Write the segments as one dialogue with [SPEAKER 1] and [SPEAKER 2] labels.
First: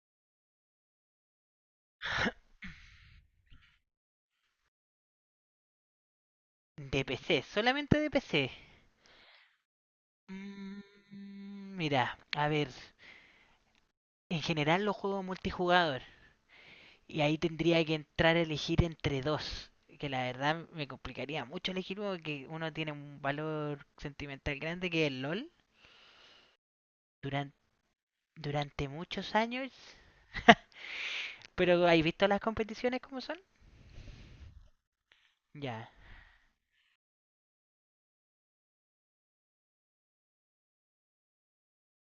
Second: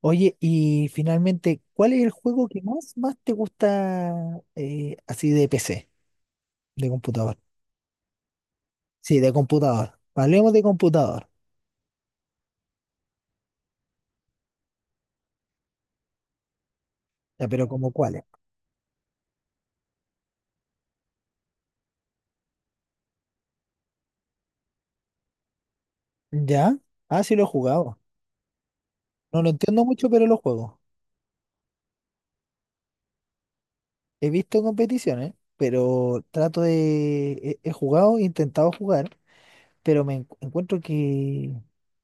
[SPEAKER 1] Oye, y finalmente, ¿cuál es el juego que más te gusta así de PC, de
[SPEAKER 2] De
[SPEAKER 1] computador?
[SPEAKER 2] PC, solamente de PC.
[SPEAKER 1] Sí, de computador. Hablemos de
[SPEAKER 2] Mm,
[SPEAKER 1] computador.
[SPEAKER 2] Mira, a ver, en general los juegos multijugador. Y ahí
[SPEAKER 1] Ya, pero
[SPEAKER 2] tendría
[SPEAKER 1] ¿como
[SPEAKER 2] que
[SPEAKER 1] cuáles?
[SPEAKER 2] entrar a elegir entre dos. Que la verdad me complicaría mucho elegir uno porque uno tiene un valor sentimental grande que es el LOL.
[SPEAKER 1] ¿Ya? Ah, sí lo he
[SPEAKER 2] Durante,
[SPEAKER 1] jugado.
[SPEAKER 2] durante muchos
[SPEAKER 1] No lo
[SPEAKER 2] años.
[SPEAKER 1] entiendo mucho, pero lo juego.
[SPEAKER 2] Pero ¿has visto las competiciones como son?
[SPEAKER 1] He visto competiciones,
[SPEAKER 2] Ya,
[SPEAKER 1] pero trato de... He jugado, he intentado jugar, pero encuentro que,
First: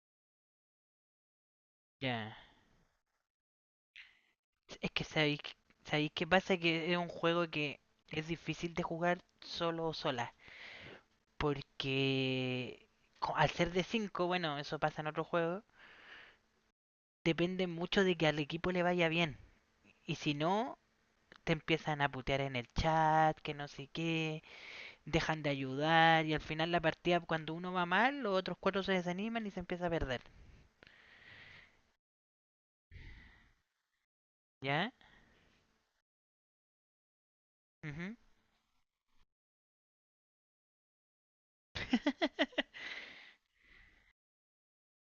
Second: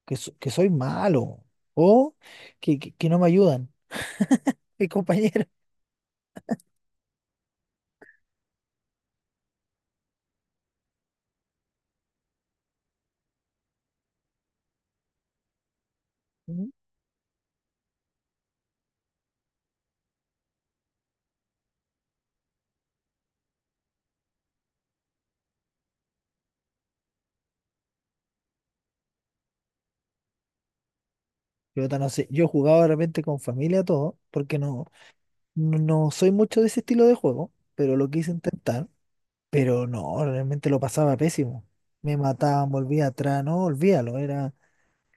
[SPEAKER 1] que, so- que soy malo o
[SPEAKER 2] ya.
[SPEAKER 1] que no me ayudan mis
[SPEAKER 2] Es que sabéis,
[SPEAKER 1] compañeros.
[SPEAKER 2] sabéis qué pasa, que es un juego que es difícil de jugar solo o sola. Porque al ser de cinco, bueno, eso pasa en otros juegos, depende mucho de que al equipo le vaya bien. Y si no, te empiezan a putear en el chat, que no sé qué, dejan de ayudar, y al final la partida, cuando uno va mal, los otros cuatro se desaniman y se empieza a perder.
[SPEAKER 1] Yo no sé, yo jugaba de repente con familia todo, porque no,
[SPEAKER 2] ¿Ya?
[SPEAKER 1] no, no soy mucho de ese estilo de juego, pero lo
[SPEAKER 2] Ujú.
[SPEAKER 1] quise intentar, pero no, realmente lo pasaba pésimo. Me mataban, volvía atrás, no, olvídalo, era,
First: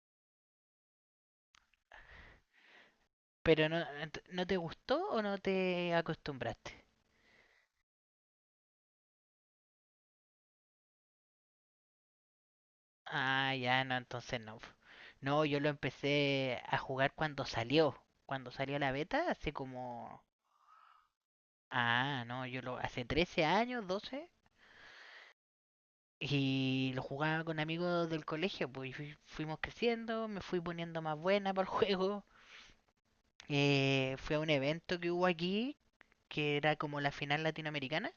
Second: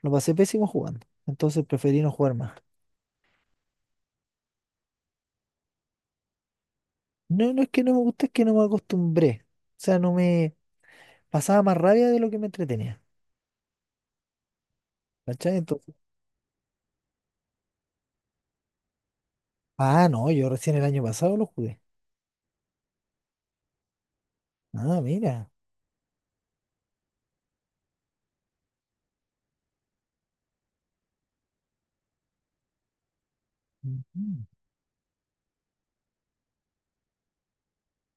[SPEAKER 1] lo pasé pésimo jugando. Entonces preferí no jugar más.
[SPEAKER 2] Pero no, ¿no te gustó o no te acostumbraste?
[SPEAKER 1] No, no es que no me guste, es que no me acostumbré. O sea, no me pasaba más rabia de lo que me entretenía.
[SPEAKER 2] Ah, ya, no, entonces no. No,
[SPEAKER 1] ¿Cachai?
[SPEAKER 2] yo lo
[SPEAKER 1] Entonces,
[SPEAKER 2] empecé a jugar cuando salió. Cuando salió la beta, hace
[SPEAKER 1] ah,
[SPEAKER 2] como
[SPEAKER 1] no, yo recién el año pasado lo jugué.
[SPEAKER 2] Ah, no, yo lo hace 13 años, 12,
[SPEAKER 1] Ah, mira.
[SPEAKER 2] y lo jugaba con amigos del colegio, pues, y fuimos creciendo, me fui poniendo más buena para el juego. Fui a
[SPEAKER 1] Ujú.
[SPEAKER 2] un evento que hubo aquí, que era como la final latinoamericana,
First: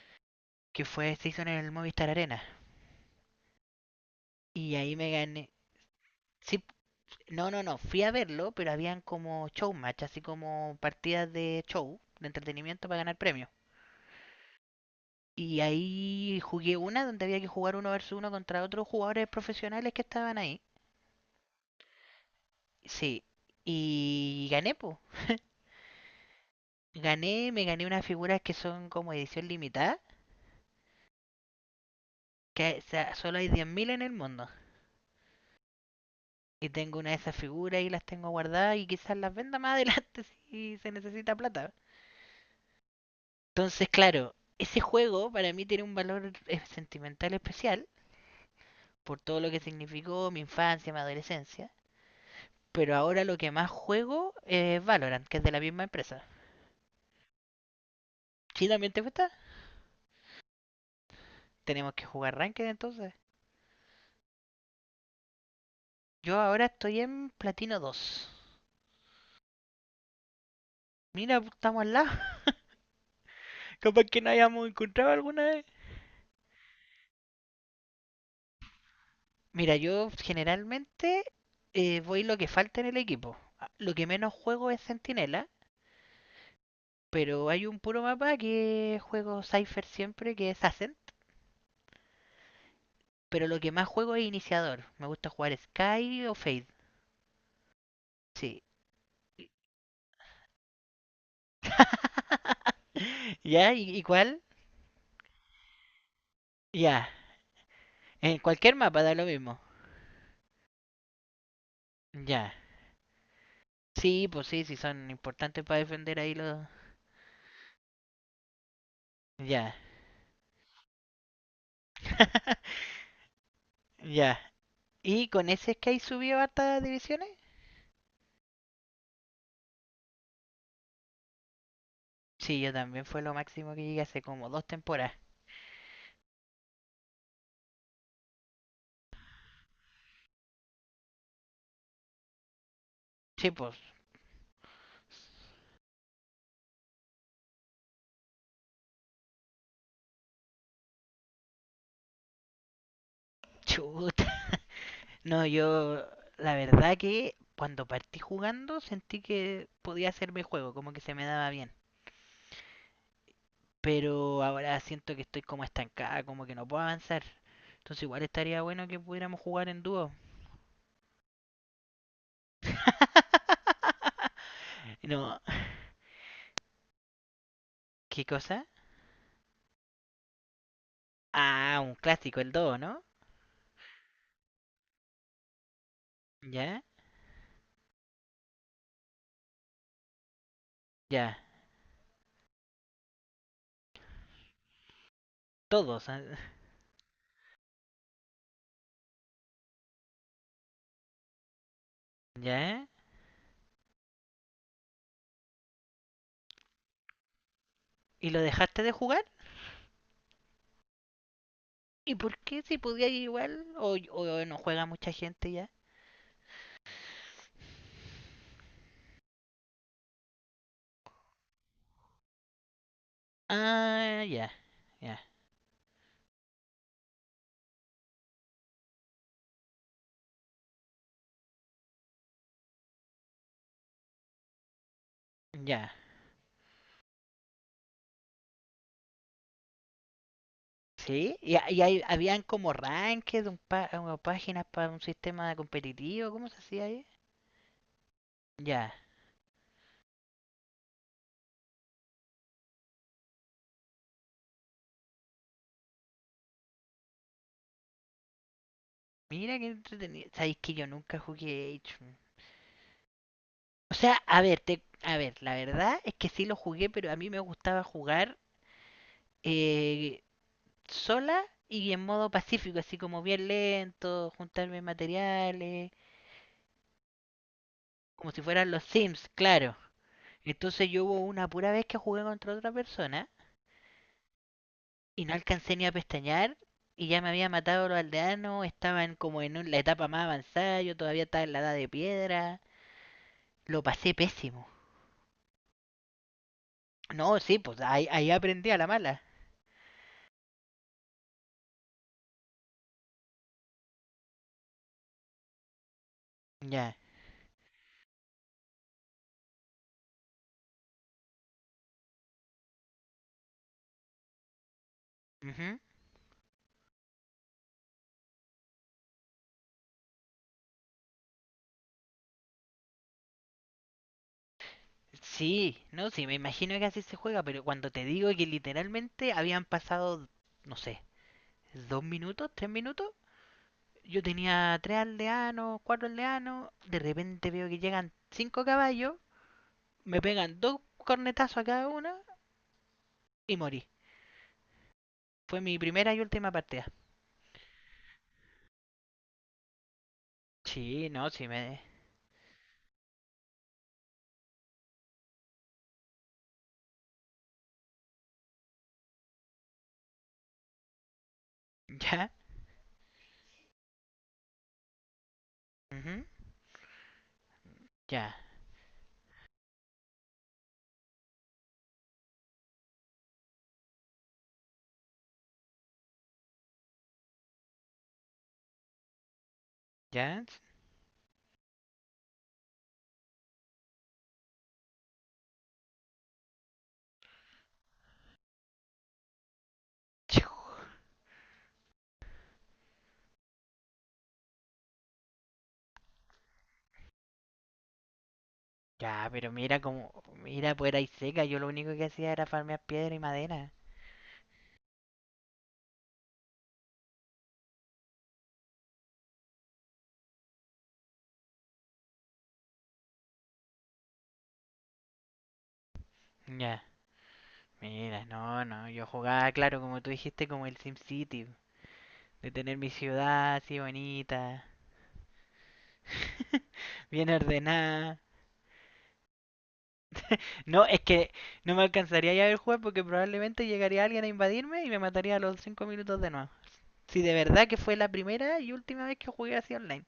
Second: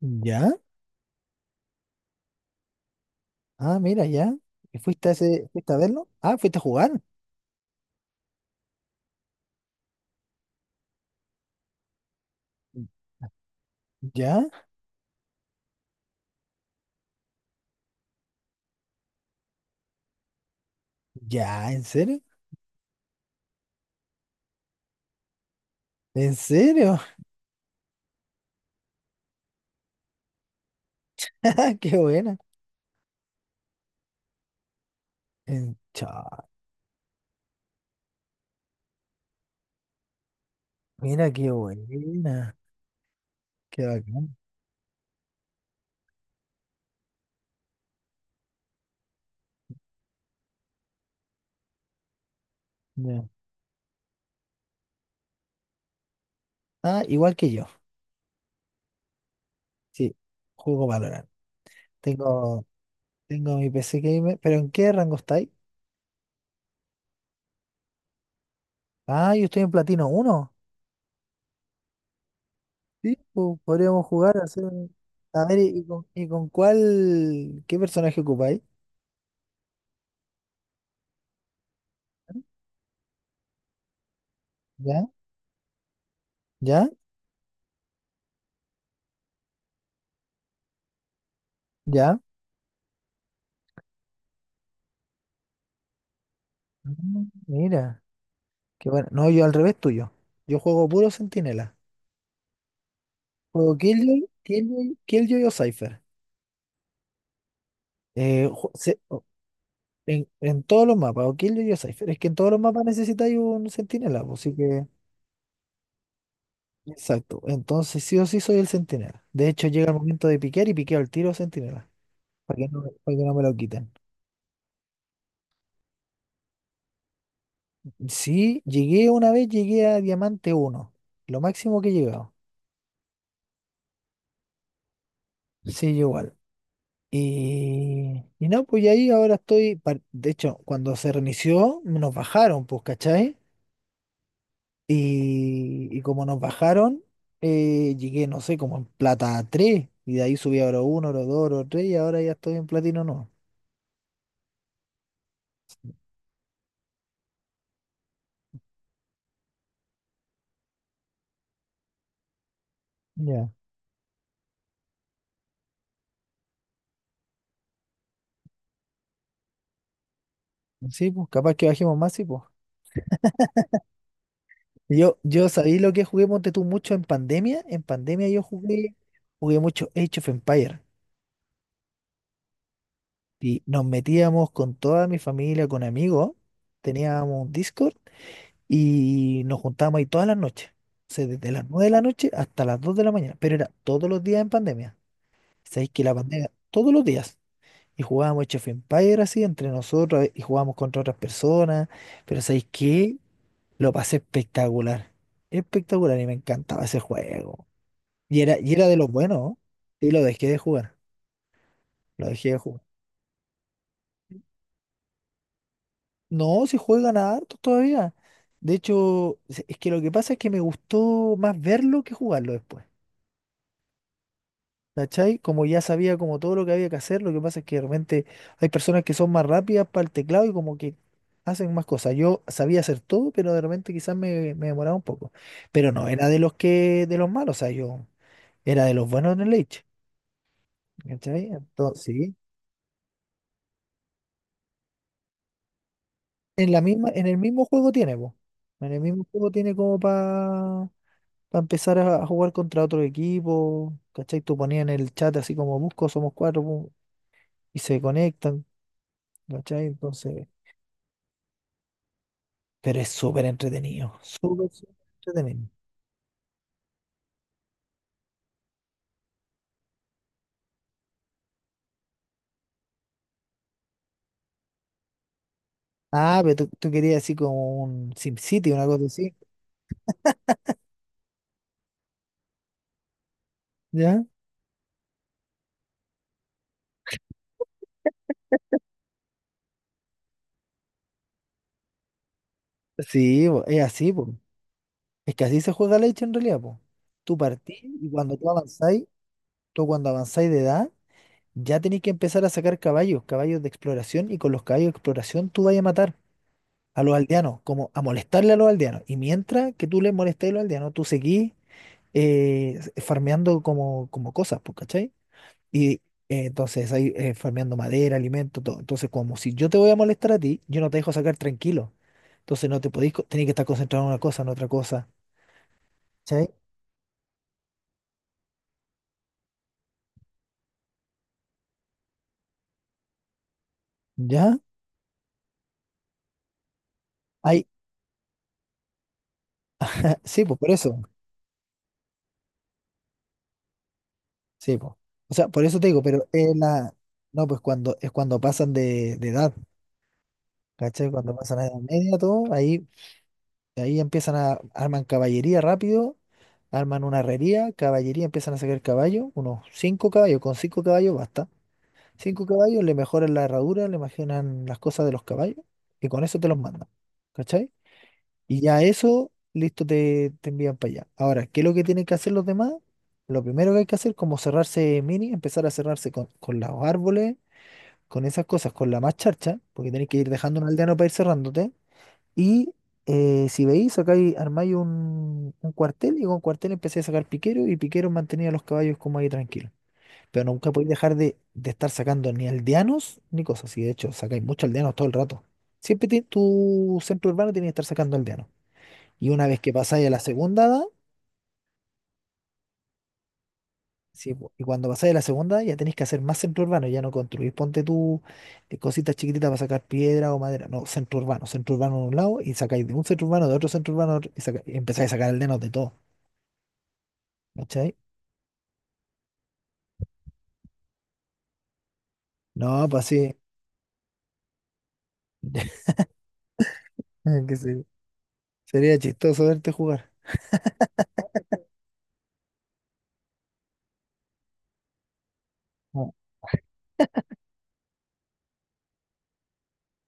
[SPEAKER 1] ¿Ya?
[SPEAKER 2] que fue, se hizo en el Movistar Arena,
[SPEAKER 1] Ah, mira, ya.
[SPEAKER 2] y
[SPEAKER 1] ¿Y
[SPEAKER 2] ahí
[SPEAKER 1] fuiste
[SPEAKER 2] me
[SPEAKER 1] a ese,
[SPEAKER 2] gané.
[SPEAKER 1] fuiste a verlo? Ah, fuiste a
[SPEAKER 2] Sí,
[SPEAKER 1] jugar.
[SPEAKER 2] no, no, no, fui a verlo, pero habían como showmatch, así como partidas de show, de entretenimiento para ganar premios.
[SPEAKER 1] ¿Ya?
[SPEAKER 2] Y ahí jugué una donde había que jugar uno versus uno contra otros jugadores profesionales que estaban ahí.
[SPEAKER 1] ¿Ya? ¿En serio?
[SPEAKER 2] Sí, y gané, pues.
[SPEAKER 1] ¿En serio?
[SPEAKER 2] Gané, me gané unas figuras que son como edición limitada,
[SPEAKER 1] ¡Qué buena!
[SPEAKER 2] que, o sea, solo hay 10.000 en el mundo.
[SPEAKER 1] Cha,
[SPEAKER 2] Y tengo una de esas figuras y las tengo guardadas y quizás las venda más adelante si se
[SPEAKER 1] mira,
[SPEAKER 2] necesita
[SPEAKER 1] qué
[SPEAKER 2] plata.
[SPEAKER 1] buena. Qué
[SPEAKER 2] Entonces, claro,
[SPEAKER 1] bacán.
[SPEAKER 2] ese juego para mí tiene un valor sentimental especial por todo lo que significó mi infancia, mi adolescencia. Pero ahora
[SPEAKER 1] Ya.
[SPEAKER 2] lo que más juego es Valorant, que es de la misma empresa.
[SPEAKER 1] Ah, igual que yo.
[SPEAKER 2] ¿Sí también te gusta?
[SPEAKER 1] Sí, juego Valorant.
[SPEAKER 2] Tenemos que jugar
[SPEAKER 1] Tengo,
[SPEAKER 2] Ranked, entonces.
[SPEAKER 1] tengo mi PC Gamer. ¿Pero en qué rango estáis?
[SPEAKER 2] Yo ahora estoy en Platino dos.
[SPEAKER 1] Ah, yo estoy en Platino uno.
[SPEAKER 2] Mira, pues, estamos al lado.
[SPEAKER 1] Sí,
[SPEAKER 2] Capaz
[SPEAKER 1] podríamos
[SPEAKER 2] que no
[SPEAKER 1] jugar, hacer...
[SPEAKER 2] hayamos
[SPEAKER 1] un-
[SPEAKER 2] encontrado alguna
[SPEAKER 1] A ver,
[SPEAKER 2] vez.
[SPEAKER 1] ¿Qué personaje ocupáis?
[SPEAKER 2] Mira, yo generalmente voy lo que falta en el equipo. Ah, lo que menos juego es
[SPEAKER 1] ¿Ya?
[SPEAKER 2] Centinela,
[SPEAKER 1] ¿Ya?
[SPEAKER 2] pero hay un puro mapa que juego Cypher siempre, que es Ascent.
[SPEAKER 1] ¿Ya?
[SPEAKER 2] Pero lo que más juego es Iniciador. Me gusta jugar Sky o Fade.
[SPEAKER 1] Mira,
[SPEAKER 2] Sí.
[SPEAKER 1] qué bueno. No, yo al revés tuyo. Yo juego puro centinela.
[SPEAKER 2] ¿Ya?
[SPEAKER 1] Juego
[SPEAKER 2] ¿Y
[SPEAKER 1] Killjoy,
[SPEAKER 2] cuál?
[SPEAKER 1] Killjoy, Killjoy o Cypher.
[SPEAKER 2] Ya. En
[SPEAKER 1] Eh, ju-
[SPEAKER 2] cualquier
[SPEAKER 1] se-
[SPEAKER 2] mapa da
[SPEAKER 1] o-
[SPEAKER 2] lo mismo.
[SPEAKER 1] en todos los mapas, o Killjoy o Cypher. Es que en todos
[SPEAKER 2] Ya.
[SPEAKER 1] los mapas necesitáis un centinela,
[SPEAKER 2] Sí,
[SPEAKER 1] pues,
[SPEAKER 2] pues
[SPEAKER 1] así
[SPEAKER 2] sí, sí
[SPEAKER 1] que.
[SPEAKER 2] son importantes para defender ahí los...
[SPEAKER 1] Exacto. Entonces, sí o sí soy el centinela. De hecho,
[SPEAKER 2] Ya.
[SPEAKER 1] llega el momento de piquear y piqueo el tiro centinela. Para que no, para que no me lo quiten.
[SPEAKER 2] Ya. Y con ese Sky subió hartas divisiones.
[SPEAKER 1] Sí, llegué una vez, llegué a Diamante uno. Lo máximo que he llegado.
[SPEAKER 2] Sí, yo también fue lo máximo que llegué hace como dos temporadas.
[SPEAKER 1] Sí, yo igual. Y no, pues y ahí ahora estoy. De hecho, cuando se reinició, nos bajaron, pues, ¿cachai?
[SPEAKER 2] Sí, pues.
[SPEAKER 1] Y como nos bajaron, llegué, no sé, como en plata tres. Y de ahí subí a oro uno, oro dos, oro 3 y ahora ya estoy en platino no.
[SPEAKER 2] Chuta. No, yo. La verdad que cuando partí jugando sentí que podía hacerme juego, como que se me daba bien.
[SPEAKER 1] Ya.
[SPEAKER 2] Pero ahora siento que estoy como estancada, como que no puedo avanzar. Entonces igual estaría bueno que pudiéramos jugar en dúo.
[SPEAKER 1] Sí, pues capaz que bajemos más, sí, pues. Yo,
[SPEAKER 2] No.
[SPEAKER 1] yo sabí lo que jugué, ponte tú, mucho en pandemia. En
[SPEAKER 2] ¿Qué
[SPEAKER 1] pandemia yo
[SPEAKER 2] cosa?
[SPEAKER 1] jugué mucho Age of Empire.
[SPEAKER 2] Ah, un clásico, el dúo, ¿no?
[SPEAKER 1] Y nos metíamos con toda mi familia, con amigos.
[SPEAKER 2] Ya,
[SPEAKER 1] Teníamos un Discord y nos juntábamos ahí todas las noches. O sea,
[SPEAKER 2] ya.
[SPEAKER 1] desde las 9 de la noche hasta las 2 de la mañana. Pero era todos los días en pandemia. Sabéis que
[SPEAKER 2] Todos.
[SPEAKER 1] la pandemia, todos los días, y jugábamos Age of Empires así entre nosotros y jugábamos contra otras personas, pero sabéis
[SPEAKER 2] Ya.
[SPEAKER 1] que lo pasé espectacular, espectacular y me encantaba ese juego.
[SPEAKER 2] ¿Y lo
[SPEAKER 1] Y era, y
[SPEAKER 2] dejaste
[SPEAKER 1] era
[SPEAKER 2] de
[SPEAKER 1] de los
[SPEAKER 2] jugar?
[SPEAKER 1] buenos, ¿no? Y lo dejé de jugar,
[SPEAKER 2] ¿Y
[SPEAKER 1] lo
[SPEAKER 2] por
[SPEAKER 1] dejé de
[SPEAKER 2] qué si
[SPEAKER 1] jugar.
[SPEAKER 2] podía igual? ¿O no juega mucha gente ya?
[SPEAKER 1] No, si juegan harto todavía. De hecho, es que lo que pasa es que me gustó más verlo que jugarlo después.
[SPEAKER 2] Ah, ya, ya,
[SPEAKER 1] ¿Cachai? Como ya sabía como todo lo que había que hacer, lo que pasa es que de repente hay personas que son más rápidas para el teclado y como que hacen más cosas. Yo sabía hacer todo, pero de repente quizás me demoraba un poco.
[SPEAKER 2] ya.
[SPEAKER 1] Pero no, era de los que, de los malos, o sea, yo era de los buenos en el Age.
[SPEAKER 2] Sí,
[SPEAKER 1] ¿Cachai?
[SPEAKER 2] y
[SPEAKER 1] Entonces, sí,
[SPEAKER 2] habían como rankings, una páginas para un sistema competitivo, ¿cómo se
[SPEAKER 1] En la
[SPEAKER 2] hacía ahí?
[SPEAKER 1] misma, en el mismo juego tiene, po.
[SPEAKER 2] Ya,
[SPEAKER 1] En el mismo juego tiene como para empezar a jugar contra otro equipo. ¿Cachai? Tú ponías en el chat así como busco, somos cuatro, pum, y se conectan.
[SPEAKER 2] mira qué
[SPEAKER 1] ¿Cachai?
[SPEAKER 2] entretenido.
[SPEAKER 1] Entonces.
[SPEAKER 2] Sabéis que yo nunca jugué Age. Mm.
[SPEAKER 1] Pero es súper
[SPEAKER 2] O sea,
[SPEAKER 1] entretenido,
[SPEAKER 2] a ver,
[SPEAKER 1] súper, súper
[SPEAKER 2] a ver, la
[SPEAKER 1] entretenido.
[SPEAKER 2] verdad es que sí lo jugué, pero a mí me gustaba jugar eh, sola y en modo pacífico, así como bien lento, juntarme materiales,
[SPEAKER 1] Ah, pero tú querías así como un
[SPEAKER 2] como si fueran
[SPEAKER 1] SimCity,
[SPEAKER 2] los
[SPEAKER 1] una cosa
[SPEAKER 2] Sims,
[SPEAKER 1] así,
[SPEAKER 2] claro. Entonces yo hubo una pura vez que jugué contra otra persona
[SPEAKER 1] ¿ya?
[SPEAKER 2] y no alcancé ni a pestañear y ya me había matado a los aldeanos, estaban como en la etapa más avanzada, yo todavía estaba en la edad de piedra,
[SPEAKER 1] Sí, po, es
[SPEAKER 2] lo
[SPEAKER 1] así,
[SPEAKER 2] pasé
[SPEAKER 1] po.
[SPEAKER 2] pésimo.
[SPEAKER 1] Es que así se juega la hecha en realidad, po. Tú
[SPEAKER 2] No, sí,
[SPEAKER 1] partís
[SPEAKER 2] pues ahí,
[SPEAKER 1] y
[SPEAKER 2] ahí
[SPEAKER 1] cuando tú
[SPEAKER 2] aprendí a la
[SPEAKER 1] avanzáis,
[SPEAKER 2] mala.
[SPEAKER 1] tú cuando avanzáis de edad, ya tenéis que empezar a sacar caballos, caballos de exploración, y con los caballos de exploración tú vas a matar
[SPEAKER 2] Ya.
[SPEAKER 1] a los aldeanos, como a molestarle a los aldeanos. Y mientras que tú les molestes a los aldeanos, tú seguís farmeando como cosas, pues, ¿cachai?
[SPEAKER 2] Ujú.
[SPEAKER 1] Y entonces ahí farmeando madera, alimento, todo. Entonces, como si yo te voy a molestar a ti, yo no te dejo sacar tranquilo. Entonces no te podéis, co- tenés que estar concentrado en una cosa, en otra cosa.
[SPEAKER 2] Sí, no, sí, me
[SPEAKER 1] ¿Cachai?
[SPEAKER 2] imagino que así se juega, pero cuando te digo que literalmente habían pasado, no sé, 2 minutos, 3 minutos. Yo
[SPEAKER 1] ¿Ya?
[SPEAKER 2] tenía tres aldeanos, cuatro aldeanos. De repente
[SPEAKER 1] Ahí,
[SPEAKER 2] veo que llegan cinco caballos,
[SPEAKER 1] ah,
[SPEAKER 2] me
[SPEAKER 1] sí, pues
[SPEAKER 2] pegan
[SPEAKER 1] por
[SPEAKER 2] dos
[SPEAKER 1] eso.
[SPEAKER 2] cornetazos a cada uno y morí.
[SPEAKER 1] Sí, pues. O sea,
[SPEAKER 2] Fue
[SPEAKER 1] por
[SPEAKER 2] mi
[SPEAKER 1] eso te digo,
[SPEAKER 2] primera y
[SPEAKER 1] pero
[SPEAKER 2] última
[SPEAKER 1] es
[SPEAKER 2] partida.
[SPEAKER 1] la. No, pues cuando pasan de edad,
[SPEAKER 2] Sí,
[SPEAKER 1] ¿cachai?
[SPEAKER 2] no,
[SPEAKER 1] Cuando
[SPEAKER 2] sí
[SPEAKER 1] pasan
[SPEAKER 2] me.
[SPEAKER 1] a edad media, todo, ahí empiezan a arman caballería rápido, arman una herrería, caballería, empiezan a sacar caballos, unos cinco caballos, con cinco caballos basta.
[SPEAKER 2] Ya,
[SPEAKER 1] Cinco caballos, le mejoran la herradura, le mejoran las cosas de los caballos y
[SPEAKER 2] ujú,
[SPEAKER 1] con eso te los mandan. ¿Cachai?
[SPEAKER 2] ya,
[SPEAKER 1] Y ya eso, listo, te envían para allá. Ahora, ¿qué es lo que tienen que hacer los demás? Lo primero que hay que hacer, como cerrarse mini, empezar a cerrarse con los árboles, con esas cosas, con la más charcha, porque tenés que ir
[SPEAKER 2] ya,
[SPEAKER 1] dejando un aldeano para ir cerrándote. Y si veis, acá hay, armáis un cuartel y con cuartel empecé a sacar piqueros y piqueros mantenía los caballos como ahí tranquilos. Pero nunca podéis dejar de estar sacando ni aldeanos ni cosas así. De hecho, sacáis muchos aldeanos todo el rato. Siempre tu centro urbano tiene que estar sacando aldeanos.
[SPEAKER 2] ya,
[SPEAKER 1] Y una
[SPEAKER 2] pero
[SPEAKER 1] vez que
[SPEAKER 2] mira
[SPEAKER 1] pasáis a
[SPEAKER 2] como.
[SPEAKER 1] la segunda
[SPEAKER 2] Mira,
[SPEAKER 1] edad,
[SPEAKER 2] pues era y seca. Yo lo único que hacía era farmear piedra y madera.
[SPEAKER 1] sí, po, y cuando pasáis a la segunda edad, ya tenéis que hacer más centro urbano. Ya no construís, ponte tú cositas chiquititas para sacar piedra o madera. No, centro urbano. Centro urbano de un lado y sacáis de un centro urbano, de otro centro urbano, de otro, y empezáis a sacar aldeanos de todo.
[SPEAKER 2] Ya,
[SPEAKER 1] ¿Cachai?
[SPEAKER 2] mira, no, no. Yo jugaba, claro, como tú dijiste, como el SimCity. De tener
[SPEAKER 1] No,
[SPEAKER 2] mi
[SPEAKER 1] pues sí.
[SPEAKER 2] ciudad así bonita, bien
[SPEAKER 1] que se-
[SPEAKER 2] ordenada.
[SPEAKER 1] Sería chistoso verte jugar.
[SPEAKER 2] No, es que no me alcanzaría ya a ver jugar porque probablemente llegaría alguien a invadirme y me mataría a los cinco
[SPEAKER 1] No,
[SPEAKER 2] minutos de nuevo. Si de verdad que fue la primera y última vez que jugué así online.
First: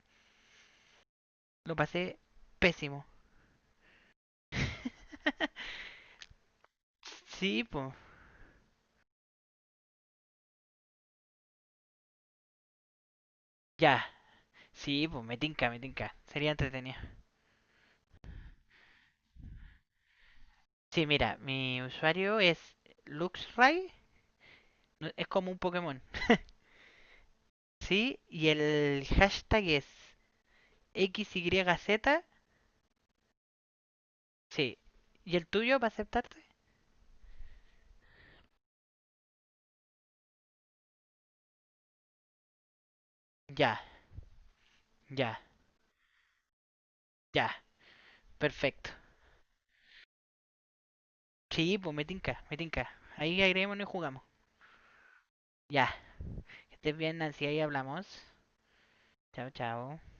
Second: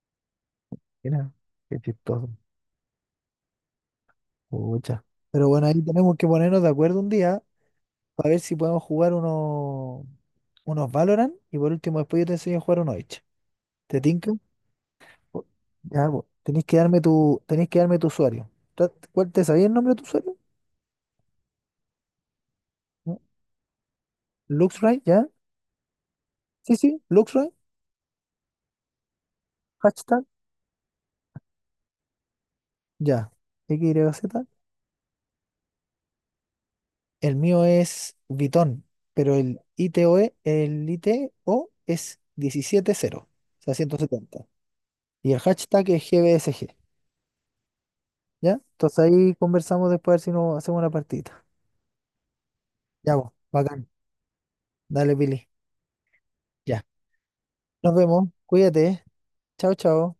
[SPEAKER 1] mira,
[SPEAKER 2] Lo
[SPEAKER 1] qué
[SPEAKER 2] pasé
[SPEAKER 1] chistoso.
[SPEAKER 2] pésimo.
[SPEAKER 1] Pucha. Pero bueno, ahí tenemos que ponernos de acuerdo un día
[SPEAKER 2] Sí, pues.
[SPEAKER 1] para ver si podemos jugar unos Valorant y por último después yo te enseño a jugar uno Oich. ¿Te
[SPEAKER 2] Ya.
[SPEAKER 1] tinca?
[SPEAKER 2] Sí, pues me
[SPEAKER 1] Po-
[SPEAKER 2] tinca, me
[SPEAKER 1] Ya,
[SPEAKER 2] tinca.
[SPEAKER 1] po.
[SPEAKER 2] Sería
[SPEAKER 1] Tenés que
[SPEAKER 2] entretenido.
[SPEAKER 1] darme tu, tenés que darme tu usuario. ¿Cuál te sabía el nombre de tu usuario?
[SPEAKER 2] Sí, mira, mi usuario es
[SPEAKER 1] ¿No?
[SPEAKER 2] Luxray.
[SPEAKER 1] Luxray,
[SPEAKER 2] Es
[SPEAKER 1] ya.
[SPEAKER 2] como un Pokémon.
[SPEAKER 1] Sí, sí, Luxray,
[SPEAKER 2] Sí, y el hashtag es
[SPEAKER 1] hashtag,
[SPEAKER 2] XYZ.
[SPEAKER 1] ya. XYZ.
[SPEAKER 2] Sí. ¿Y el tuyo para aceptarte?
[SPEAKER 1] El mío es Vitón, pero el ITO E el ITO es 17 cero, o sea,
[SPEAKER 2] Ya.
[SPEAKER 1] 170. Y el
[SPEAKER 2] Ya,
[SPEAKER 1] hashtag es GBSG.
[SPEAKER 2] ya,
[SPEAKER 1] ¿Ya?
[SPEAKER 2] perfecto.
[SPEAKER 1] Entonces ahí conversamos después a ver si nos hacemos una partida.
[SPEAKER 2] Sí, pues me tinca, me tinca.
[SPEAKER 1] Ya, vos,
[SPEAKER 2] Ahí agreguémonos
[SPEAKER 1] bacán.
[SPEAKER 2] y jugamos.
[SPEAKER 1] Dale, Billy.
[SPEAKER 2] Ya, que
[SPEAKER 1] Ya.
[SPEAKER 2] estés bien, Nancy, ahí
[SPEAKER 1] Nos
[SPEAKER 2] hablamos.
[SPEAKER 1] vemos. Cuídate.
[SPEAKER 2] Chao,
[SPEAKER 1] Chao,
[SPEAKER 2] chao.
[SPEAKER 1] chao.